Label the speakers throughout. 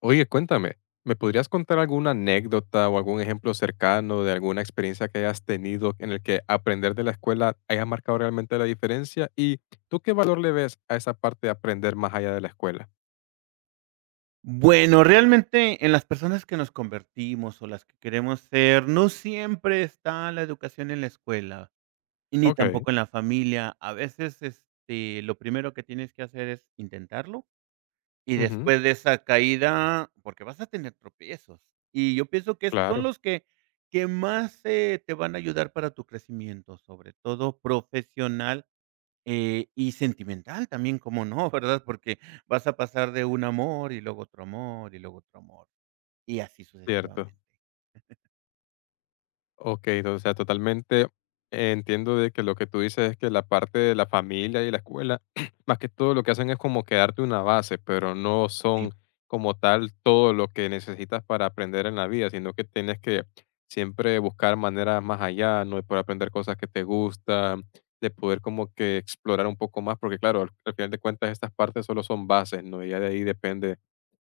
Speaker 1: Oye, cuéntame, ¿me podrías contar alguna anécdota o algún ejemplo cercano de alguna experiencia que hayas tenido en el que aprender de la escuela haya marcado realmente la diferencia? ¿Y tú qué valor le ves a esa parte de aprender más allá de la escuela?
Speaker 2: Bueno, realmente en las personas que nos convertimos o las que queremos ser, no siempre está la educación en la escuela y ni
Speaker 1: Ok,
Speaker 2: tampoco en la familia. A veces, lo primero que tienes que hacer es intentarlo y
Speaker 1: ujú,
Speaker 2: después de esa caída, porque vas a tener tropiezos. Y yo pienso que esos son
Speaker 1: claro,
Speaker 2: los que más, te van a ayudar para tu crecimiento, sobre todo profesional y sentimental también, como no, ¿verdad? Porque vas a pasar de un amor, y luego otro amor, y luego otro amor, y así
Speaker 1: cierto.
Speaker 2: sucesivamente.
Speaker 1: Okey, o sea, totalmente entiendo de que lo que tú dices es que la parte de la familia y la escuela, más que todo lo que hacen es como que darte una base, pero no son
Speaker 2: Sí.
Speaker 1: como tal todo lo que necesitas para aprender en la vida, sino que tienes que siempre buscar maneras más allá, ¿no? De poder aprender cosas que te gustan, de poder como que explorar un poco más, porque claro, al final de cuentas estas partes solo son bases, ¿no? Y ya de ahí depende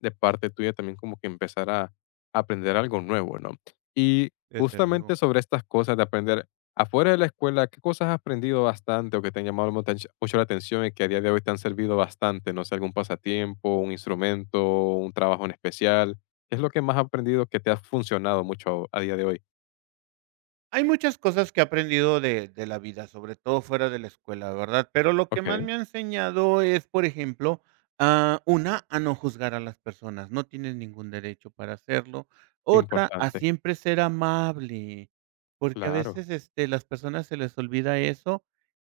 Speaker 1: de parte tuya también como que empezar a aprender algo nuevo, ¿no? Y
Speaker 2: Desde luego.
Speaker 1: justamente sobre estas cosas de aprender afuera de la escuela, ¿qué cosas has aprendido bastante o que te han llamado mucho la atención y que a día de hoy te han servido bastante? No sé, algún pasatiempo, un instrumento, un trabajo en especial. ¿Qué es lo que más has aprendido que te ha funcionado mucho a día de hoy?
Speaker 2: Hay muchas cosas que he aprendido de la vida, sobre todo fuera de la escuela, ¿verdad? Pero lo que más
Speaker 1: Ok,
Speaker 2: me ha enseñado es, por ejemplo, una, a no juzgar a las personas, no tienes ningún derecho para hacerlo. Otra, a
Speaker 1: importante.
Speaker 2: siempre ser amable, porque a
Speaker 1: Claro.
Speaker 2: veces, las personas se les olvida eso,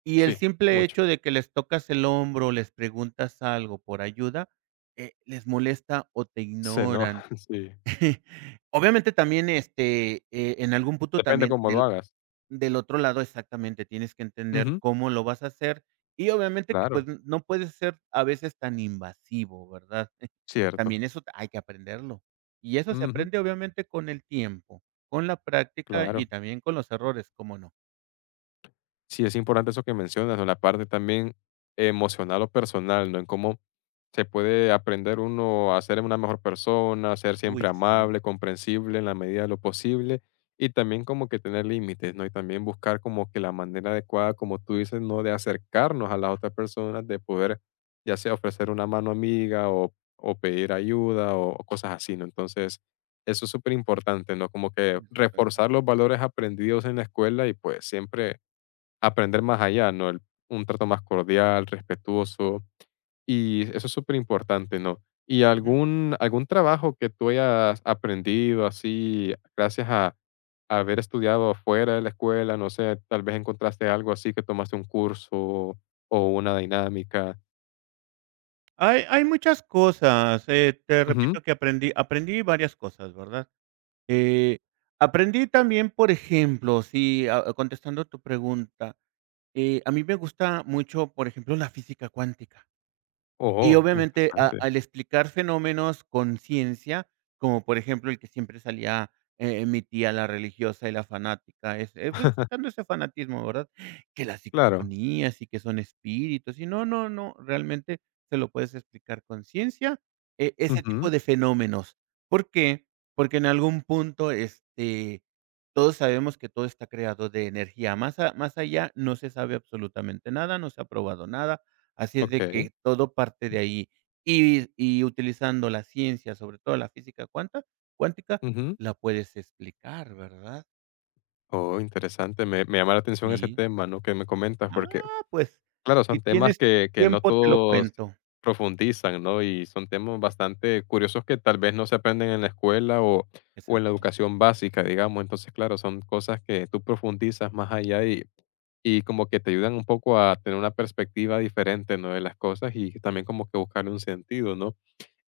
Speaker 2: y el
Speaker 1: Sí,
Speaker 2: simple
Speaker 1: mucho.
Speaker 2: hecho de que les tocas el hombro, les preguntas algo por ayuda, les molesta o te
Speaker 1: Se enoja,
Speaker 2: ignoran.
Speaker 1: sí.
Speaker 2: Obviamente, también, en algún punto
Speaker 1: Depende
Speaker 2: también
Speaker 1: cómo lo
Speaker 2: del
Speaker 1: hagas.
Speaker 2: del otro lado, exactamente, tienes que entender
Speaker 1: Ujú,
Speaker 2: cómo lo vas a hacer y obviamente que,
Speaker 1: claro,
Speaker 2: pues, no puedes ser a veces tan invasivo, ¿verdad?
Speaker 1: cierto.
Speaker 2: También eso hay que aprenderlo. Y eso se
Speaker 1: Ujú,
Speaker 2: aprende, obviamente, con el tiempo, con la práctica
Speaker 1: claro.
Speaker 2: y también con los errores, ¿cómo no?
Speaker 1: Sí, es importante eso que mencionas, ¿no? La parte también emocional o personal, ¿no? En cómo se puede aprender uno a ser una mejor persona, a ser
Speaker 2: Uy,
Speaker 1: siempre
Speaker 2: sí,
Speaker 1: amable, comprensible en la medida de lo posible y también como que tener límites, ¿no? Y también buscar como que la manera adecuada, como tú dices, ¿no? De acercarnos a las otras personas, de poder ya sea ofrecer una mano amiga o pedir ayuda o cosas así, ¿no? Entonces, eso es súper importante, ¿no? Como que
Speaker 2: desde luego.
Speaker 1: reforzar los valores aprendidos en la escuela y pues siempre aprender más allá, ¿no? Un trato más cordial, respetuoso, y eso es súper importante, ¿no? ¿Y
Speaker 2: Ujú.
Speaker 1: algún, algún trabajo que tú hayas aprendido así, gracias a haber estudiado fuera de la escuela? No sé, tal vez encontraste algo así que tomaste un curso o una dinámica.
Speaker 2: Hay muchas cosas, te
Speaker 1: Ujú.
Speaker 2: repito que aprendí varias cosas, ¿verdad? Eh, aprendí también, por ejemplo, si, contestando tu pregunta. A mí me gusta mucho, por ejemplo, la física cuántica. Y
Speaker 1: Oh,
Speaker 2: obviamente, a
Speaker 1: interesante.
Speaker 2: al explicar fenómenos con ciencia, como por ejemplo, el que siempre salía, mi tía, la religiosa y la fanática, es, pues, sacando ese fanatismo, ¿verdad? Que las
Speaker 1: Claro.
Speaker 2: psicofonías y que son espíritus y no, no, no, realmente se lo puedes explicar con ciencia, ese tipo
Speaker 1: Ujú.
Speaker 2: de fenómenos. ¿Por qué? Porque en algún punto, todos sabemos que todo está creado de energía, más allá no se sabe absolutamente nada, no se ha probado nada. Así es de
Speaker 1: Ok.
Speaker 2: que todo parte de ahí. Y utilizando la ciencia, sobre todo la física cuanta cuántica,
Speaker 1: Ujú.
Speaker 2: la puedes explicar, ¿verdad?
Speaker 1: Oh, interesante. Me llama la atención ese
Speaker 2: Sí.
Speaker 1: tema, ¿no? Que me comentas, porque
Speaker 2: Pues,
Speaker 1: claro,
Speaker 2: si
Speaker 1: son temas
Speaker 2: tienes
Speaker 1: que no
Speaker 2: tiempo, te lo
Speaker 1: todos
Speaker 2: cuento.
Speaker 1: profundizan, ¿no? Y son temas bastante curiosos que tal vez no se aprenden en la escuela o en la
Speaker 2: Exacto.
Speaker 1: educación básica, digamos. Entonces, claro, son cosas que tú profundizas más allá y como que te ayudan un poco a tener una perspectiva diferente, ¿no? De las cosas y también como que buscarle un sentido, ¿no?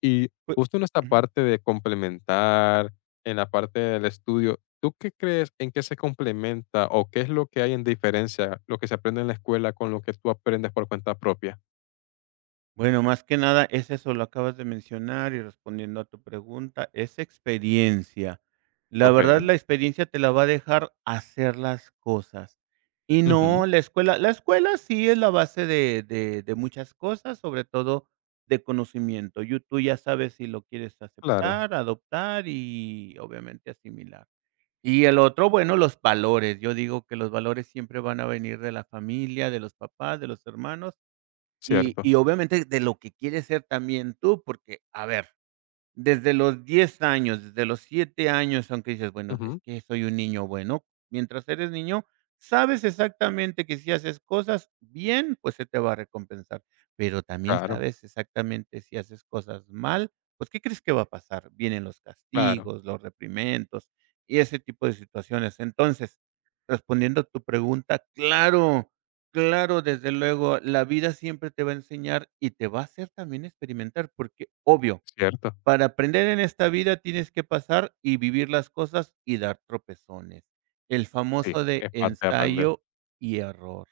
Speaker 1: Y
Speaker 2: Pue
Speaker 1: justo en esta
Speaker 2: ujú.
Speaker 1: parte de complementar, en la parte del estudio, ¿tú qué crees en qué se complementa o qué es lo que hay en diferencia lo que se aprende en la escuela con lo que tú aprendes por cuenta propia?
Speaker 2: Bueno, más que nada es eso, lo acabas de mencionar y respondiendo a tu pregunta, es experiencia. La verdad,
Speaker 1: Okey.
Speaker 2: la experiencia te la va a dejar hacer las cosas. Y
Speaker 1: Ujú.
Speaker 2: no, la escuela sí es la base de muchas cosas, sobre todo de conocimiento. Y tú ya sabes si lo quieres
Speaker 1: Claro,
Speaker 2: aceptar, adoptar y obviamente asimilar. Y el otro, bueno, los valores. Yo digo que los valores siempre van a venir de la familia, de los papás, de los hermanos y
Speaker 1: cierto.
Speaker 2: y obviamente de lo que quieres ser también tú, porque, a ver, desde los 10 años, desde los 7 años, aunque dices: "Bueno, es
Speaker 1: Ujú.
Speaker 2: que soy un niño bueno". Mientras eres niño, sabes exactamente que si haces cosas bien, pues se te va a recompensar, pero también
Speaker 1: Claro,
Speaker 2: sabes exactamente si haces cosas mal, pues, ¿qué crees que va a pasar? Vienen los
Speaker 1: claro,
Speaker 2: castigos, los reprimendos y ese tipo de situaciones. Entonces, respondiendo a tu pregunta, claro, claro, desde luego, la vida siempre te va a enseñar y te va a hacer también experimentar, porque obvio
Speaker 1: cierto.
Speaker 2: para aprender en esta vida tienes que pasar y vivir las cosas y dar tropezones. El
Speaker 1: Sí,
Speaker 2: famoso de
Speaker 1: es parte de aprender.
Speaker 2: ensayo y error.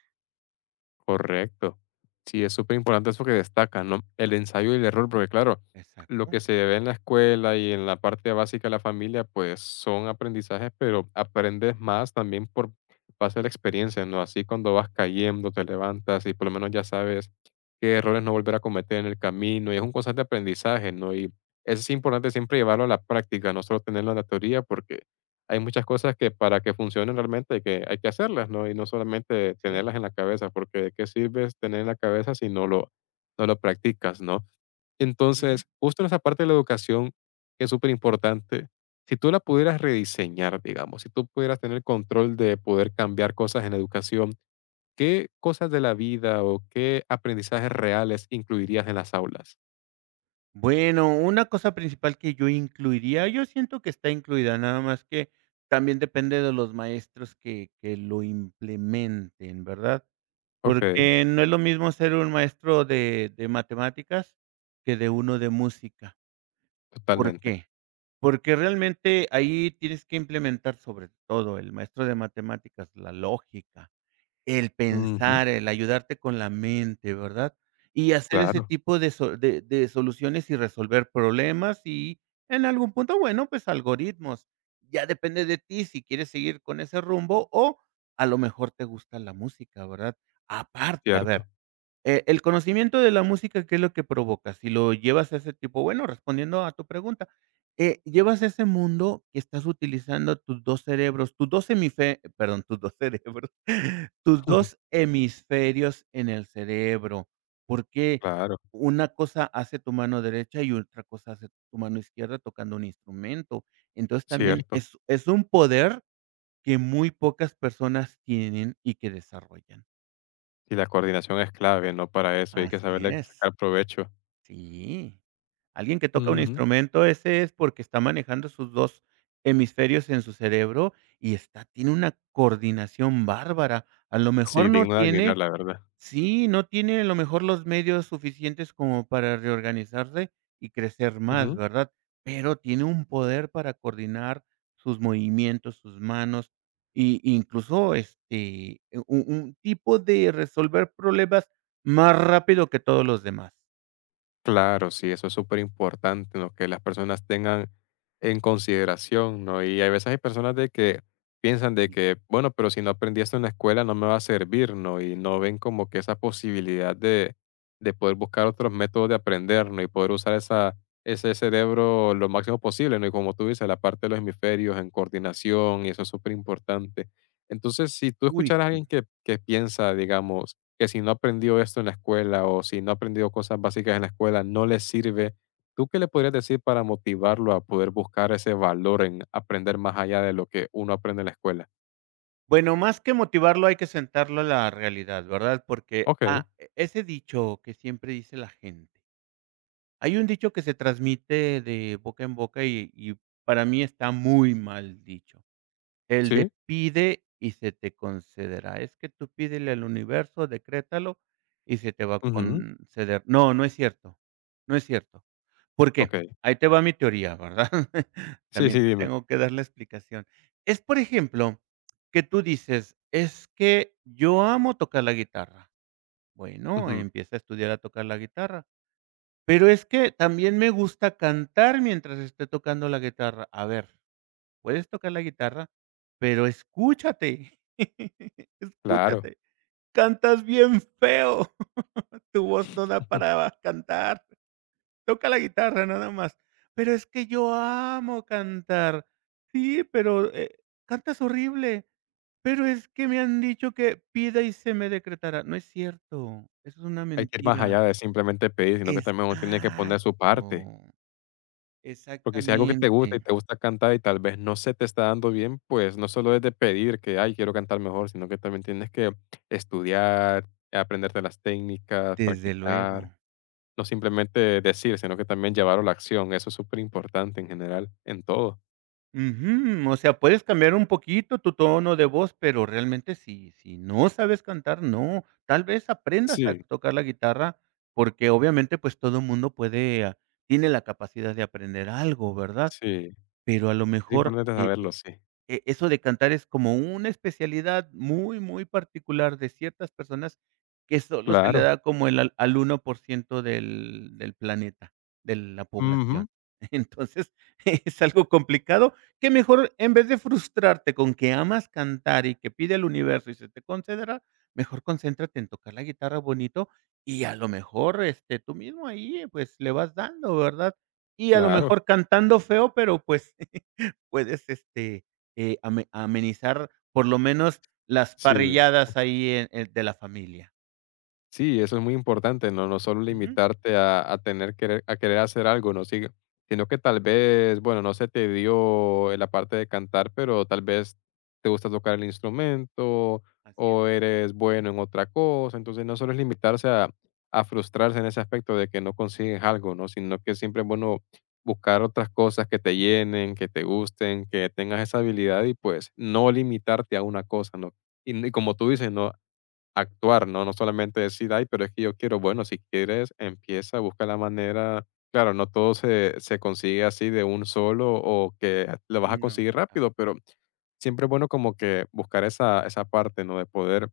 Speaker 1: Correcto. Sí, es súper importante eso que destaca, ¿no? El ensayo y el error, porque claro, lo
Speaker 2: Exacto,
Speaker 1: que se ve en la escuela y en la parte básica de la familia, pues son aprendizajes, pero aprendes más también por base de la experiencia, ¿no? Así cuando vas cayendo, te levantas y por lo menos ya sabes qué errores no volver a cometer en el camino y es un constante aprendizaje, ¿no? Y es importante siempre llevarlo a la práctica, no solo tenerlo en la teoría, porque hay muchas cosas que para que funcionen realmente hay que hacerlas, ¿no? Y no solamente
Speaker 2: así es.
Speaker 1: tenerlas en la cabeza, porque de qué sirve tener en la cabeza si no lo practicas, ¿no?
Speaker 2: Ujú.
Speaker 1: Entonces, justo en esa parte de la educación que es súper importante. Si tú la pudieras rediseñar, digamos, si tú pudieras tener control de poder cambiar cosas en la educación, ¿qué cosas de la vida o qué aprendizajes reales incluirías en las aulas?
Speaker 2: Bueno, una cosa principal que yo incluiría, yo siento que está incluida, nada más que también depende de los maestros que lo implementen, ¿verdad?
Speaker 1: Okey,
Speaker 2: Porque no es lo mismo ser un maestro de matemáticas que de uno de música. ¿Por
Speaker 1: totalmente.
Speaker 2: qué? Porque realmente ahí tienes que implementar sobre todo el maestro de matemáticas, la lógica, el
Speaker 1: Ujú,
Speaker 2: pensar, el ayudarte con la mente, ¿verdad? Y hacer ese
Speaker 1: claro,
Speaker 2: tipo de soluciones y resolver problemas y en algún punto, bueno, pues algoritmos. Ya depende de ti si quieres seguir con ese rumbo o a lo mejor te gusta la música, ¿verdad? Aparte, a
Speaker 1: cierto.
Speaker 2: ver, el conocimiento de la música, ¿qué es lo que provoca? Si lo llevas a ese tipo, bueno, respondiendo a tu pregunta, llevas a ese mundo que estás utilizando tus 2 cerebros, tus 2 hemife perdón, tus 2 cerebros, tus 2 hemisferios en el cerebro, porque
Speaker 1: Claro,
Speaker 2: una cosa hace tu mano derecha y otra cosa hace tu mano izquierda tocando un instrumento. Entonces, también
Speaker 1: cierto.
Speaker 2: es un poder que muy pocas personas tienen y que desarrollan.
Speaker 1: Y la coordinación es clave, ¿no? Para eso, hay que
Speaker 2: Así
Speaker 1: saberle
Speaker 2: es.
Speaker 1: sacar provecho.
Speaker 2: Sí. Alguien que toca un
Speaker 1: Ujú.
Speaker 2: instrumento, ese es porque está manejando sus 2 hemisferios en su cerebro y está tiene una coordinación bárbara. A lo
Speaker 1: Sí,
Speaker 2: mejor no
Speaker 1: digno de admirar,
Speaker 2: tiene,
Speaker 1: la verdad.
Speaker 2: sí, no tiene a lo mejor los medios suficientes como para reorganizarse y crecer más,
Speaker 1: Ujú.
Speaker 2: ¿verdad? Pero tiene un poder para coordinar sus movimientos, sus manos, y incluso, u un tipo de resolver problemas más rápido que todos los demás.
Speaker 1: Claro, sí, eso es súper importante, ¿no? Que las personas tengan en consideración, ¿no? Y hay veces hay personas de que piensan de que, bueno, pero si no aprendí esto en la escuela no me va a servir, ¿no? Y no ven como que esa posibilidad de poder buscar otros métodos de aprender, ¿no? Y poder usar esa, ese cerebro lo máximo posible, ¿no? Y como tú dices, la parte de los hemisferios en coordinación, y eso es súper importante. Entonces, si tú
Speaker 2: Uy,
Speaker 1: escucharas a alguien
Speaker 2: sí.
Speaker 1: que piensa, digamos, que si no aprendió esto en la escuela o si no aprendió cosas básicas en la escuela no le sirve, ¿tú qué le podrías decir para motivarlo a poder buscar ese valor en aprender más allá de lo que uno aprende en la escuela?
Speaker 2: Bueno, más que motivarlo, hay que sentarlo a la realidad, ¿verdad? Porque,
Speaker 1: Okey,
Speaker 2: ese dicho que siempre dice la gente, hay un dicho que se transmite de boca en boca y para mí está muy mal dicho. El de
Speaker 1: sí,
Speaker 2: pide y se te concederá. Es que tú pídele al universo, decrétalo y se te va a
Speaker 1: ujú,
Speaker 2: conceder. No, no es cierto, no es cierto. ¿Por qué?
Speaker 1: okey.
Speaker 2: Ahí te va mi teoría, ¿verdad?
Speaker 1: Sí,
Speaker 2: También
Speaker 1: sí,
Speaker 2: te
Speaker 1: dime.
Speaker 2: tengo que dar la explicación. Es, por ejemplo, que tú dices: "Es que yo amo tocar la guitarra". Bueno,
Speaker 1: Ujú,
Speaker 2: empieza a estudiar a tocar la guitarra. Pero es que también me gusta cantar mientras esté tocando la guitarra. A ver, puedes tocar la guitarra, pero escúchate,
Speaker 1: claro.
Speaker 2: escúchate, cantas bien feo, tu voz no da para cantar, toca la guitarra nada más. Pero es que yo amo cantar. Sí, pero, cantas horrible, pero es que me han dicho que pida y se me decretará. No es cierto, eso es una
Speaker 1: Hay que ir más
Speaker 2: mentira.
Speaker 1: allá de simplemente pedir, sino que también uno tiene que poner su parte.
Speaker 2: Exacto,
Speaker 1: Porque si es algo que te gusta y
Speaker 2: exactamente,
Speaker 1: te gusta cantar y tal vez no se te está dando bien, pues no solo es de pedir que, ay, quiero cantar mejor, sino que también tienes que estudiar, aprenderte las técnicas,
Speaker 2: desde
Speaker 1: practicar,
Speaker 2: luego.
Speaker 1: no simplemente decir, sino que también llevarlo a la acción. Eso es súper importante en general, en todo.
Speaker 2: Ujú, o sea, puedes cambiar un poquito tu tono de voz, pero realmente si no sabes cantar, no. Tal vez aprendas a
Speaker 1: Sí,
Speaker 2: tocar la guitarra, porque obviamente, pues, todo mundo tiene la capacidad de aprender algo, ¿verdad?
Speaker 1: sí,
Speaker 2: Pero a lo
Speaker 1: es
Speaker 2: mejor,
Speaker 1: importante saberlo, sí.
Speaker 2: eso de cantar es como una especialidad muy, muy particular de ciertas personas que solo se le
Speaker 1: Claro.
Speaker 2: da como el al 1% del planeta, de la
Speaker 1: Ujú,
Speaker 2: población. Entonces, es algo complicado, que mejor en vez de frustrarte con que amas cantar y que pide el universo y se te concederá, mejor concéntrate en tocar la guitarra bonito y a lo mejor, tú mismo ahí, pues, le vas dando, ¿verdad? Y a lo
Speaker 1: claro,
Speaker 2: mejor cantando feo, pero, pues puedes, amenizar por lo menos las
Speaker 1: sí.
Speaker 2: parrilladas ahí en de la familia.
Speaker 1: Sí, eso es muy importante, ¿no? No solo
Speaker 2: Ujú,
Speaker 1: limitarte a tener querer, a querer hacer algo, ¿no? Sí, sino que tal vez, bueno, no se te dio la parte de cantar, pero tal vez te gusta tocar el instrumento
Speaker 2: así es.
Speaker 1: o eres bueno en otra cosa. Entonces, no solo es limitarse a frustrarse en ese aspecto de que no consigues algo, ¿no? Sino que siempre es bueno buscar otras cosas que te llenen, que te gusten, que tengas esa habilidad y pues no limitarte a una cosa, ¿no? Y como tú dices, ¿no? Actuar, ¿no? No solamente decir: "Ay, pero es que yo quiero". Bueno, si quieres, empieza, busca la manera. Claro, no todo se consigue así de un solo o que lo vas a
Speaker 2: No,
Speaker 1: conseguir rápido, pero siempre es bueno como que buscar esa parte, ¿no? De poder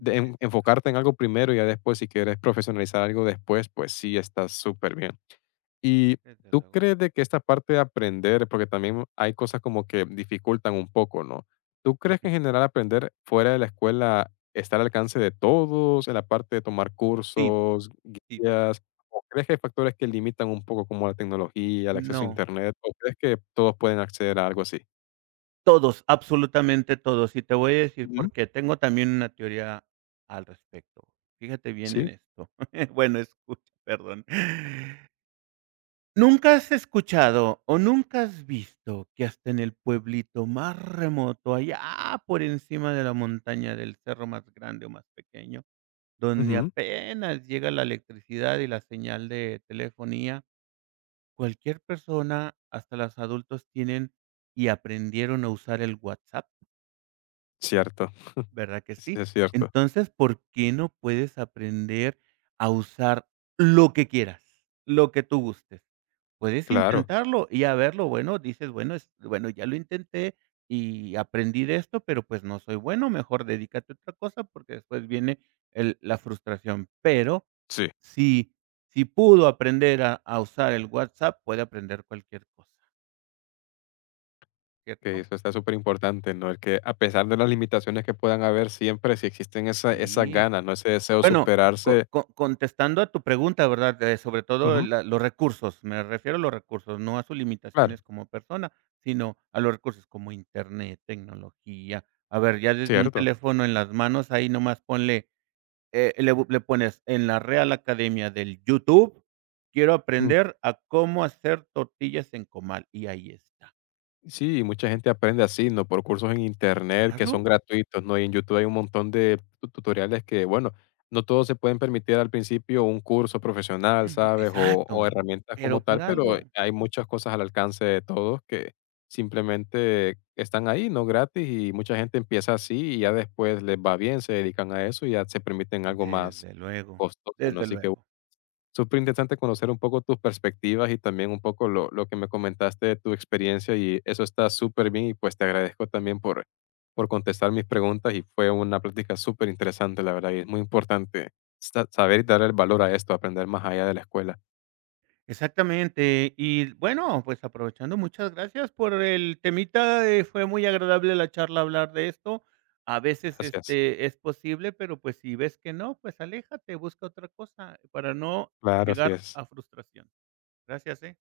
Speaker 1: de en
Speaker 2: desde luego,
Speaker 1: enfocarte en algo primero y ya después, si quieres profesionalizar algo después, pues sí, está súper bien. ¿Y
Speaker 2: desde
Speaker 1: tú
Speaker 2: luego.
Speaker 1: crees de que esta parte de aprender, porque también hay cosas como que dificultan un poco, ¿no? ¿Tú crees que
Speaker 2: Ujú.
Speaker 1: en general aprender fuera de la escuela está al alcance de todos en la parte de tomar
Speaker 2: Sí,
Speaker 1: cursos,
Speaker 2: sí,
Speaker 1: guías? ¿O crees que hay factores que limitan un poco como la tecnología, el acceso a
Speaker 2: no,
Speaker 1: internet? ¿O crees que todos pueden acceder a algo así?
Speaker 2: todos, absolutamente todos. Y te voy a decir
Speaker 1: Ujú.
Speaker 2: por qué. Tengo también una teoría al respecto. Fíjate bien en
Speaker 1: Sí.
Speaker 2: esto. Bueno, escucha, perdón. ¿Nunca has escuchado o nunca has visto que hasta en el pueblito más remoto, allá por encima de la montaña del cerro más grande o más pequeño, donde
Speaker 1: Ujú.
Speaker 2: apenas llega la electricidad y la señal de telefonía, cualquier persona, hasta los adultos, tienen y aprendieron a usar el WhatsApp?
Speaker 1: Cierto.
Speaker 2: ¿Verdad que
Speaker 1: Sí,
Speaker 2: sí?
Speaker 1: es cierto.
Speaker 2: Entonces, ¿por qué no puedes aprender a usar lo que quieras, lo que tú gustes? Puedes
Speaker 1: Claro.
Speaker 2: intentarlo y a verlo bueno, dices, bueno, es bueno, ya lo intenté y aprendí de esto, pero pues no soy bueno, mejor dedícate a otra cosa porque después viene el la frustración. Pero
Speaker 1: Sí.
Speaker 2: si si pudo aprender a usar el WhatsApp, puede aprender cualquier cosa,
Speaker 1: Que
Speaker 2: ¿cierto?
Speaker 1: eso está súper importante, ¿no? El que a pesar de las limitaciones que puedan haber siempre, si existen esa esas
Speaker 2: Sí.
Speaker 1: ganas, ¿no? Ese deseo de
Speaker 2: Bueno, co
Speaker 1: superarse.
Speaker 2: co contestando a tu pregunta, ¿verdad? De sobre todo
Speaker 1: Ujú,
Speaker 2: la los recursos, me refiero a los recursos, no a sus
Speaker 1: claro,
Speaker 2: limitaciones como persona, sino a los recursos como Internet, tecnología. A ver, ya desde un
Speaker 1: cierto.
Speaker 2: teléfono en las manos, ahí nomás ponle, le pones en la Real Academia del YouTube, quiero aprender a cómo hacer tortillas en comal, y ahí está.
Speaker 1: Sí, mucha gente aprende así, ¿no? Por cursos en internet que son
Speaker 2: Claro,
Speaker 1: gratuitos, ¿no? Y en YouTube hay un montón de tutoriales que, bueno, no todos se pueden permitir al principio un curso profesional,
Speaker 2: ujú,
Speaker 1: ¿sabes? O
Speaker 2: exacto,
Speaker 1: herramientas como
Speaker 2: pero
Speaker 1: tal,
Speaker 2: por
Speaker 1: pero
Speaker 2: algo.
Speaker 1: hay muchas cosas al alcance de todos que simplemente están ahí, ¿no? Gratis y mucha gente empieza así y ya después les va bien, se dedican a eso y ya se permiten algo más
Speaker 2: Desde luego,
Speaker 1: costoso, ¿no?
Speaker 2: desde
Speaker 1: Así que
Speaker 2: luego.
Speaker 1: súper interesante conocer un poco tus perspectivas y también un poco lo que me comentaste de tu experiencia y eso está súper bien y pues te agradezco también por contestar mis preguntas y fue una plática súper interesante, la verdad, y es muy importante saber y dar el valor a esto, aprender más allá de la escuela.
Speaker 2: Exactamente. Y bueno, pues aprovechando, muchas gracias por el temita, fue muy agradable la charla hablar de esto. A veces,
Speaker 1: Gracias.
Speaker 2: es posible, pero, pues, si ves que no, pues aléjate, busca otra cosa para no
Speaker 1: Claro, así
Speaker 2: llegar
Speaker 1: es.
Speaker 2: a frustración. Gracias.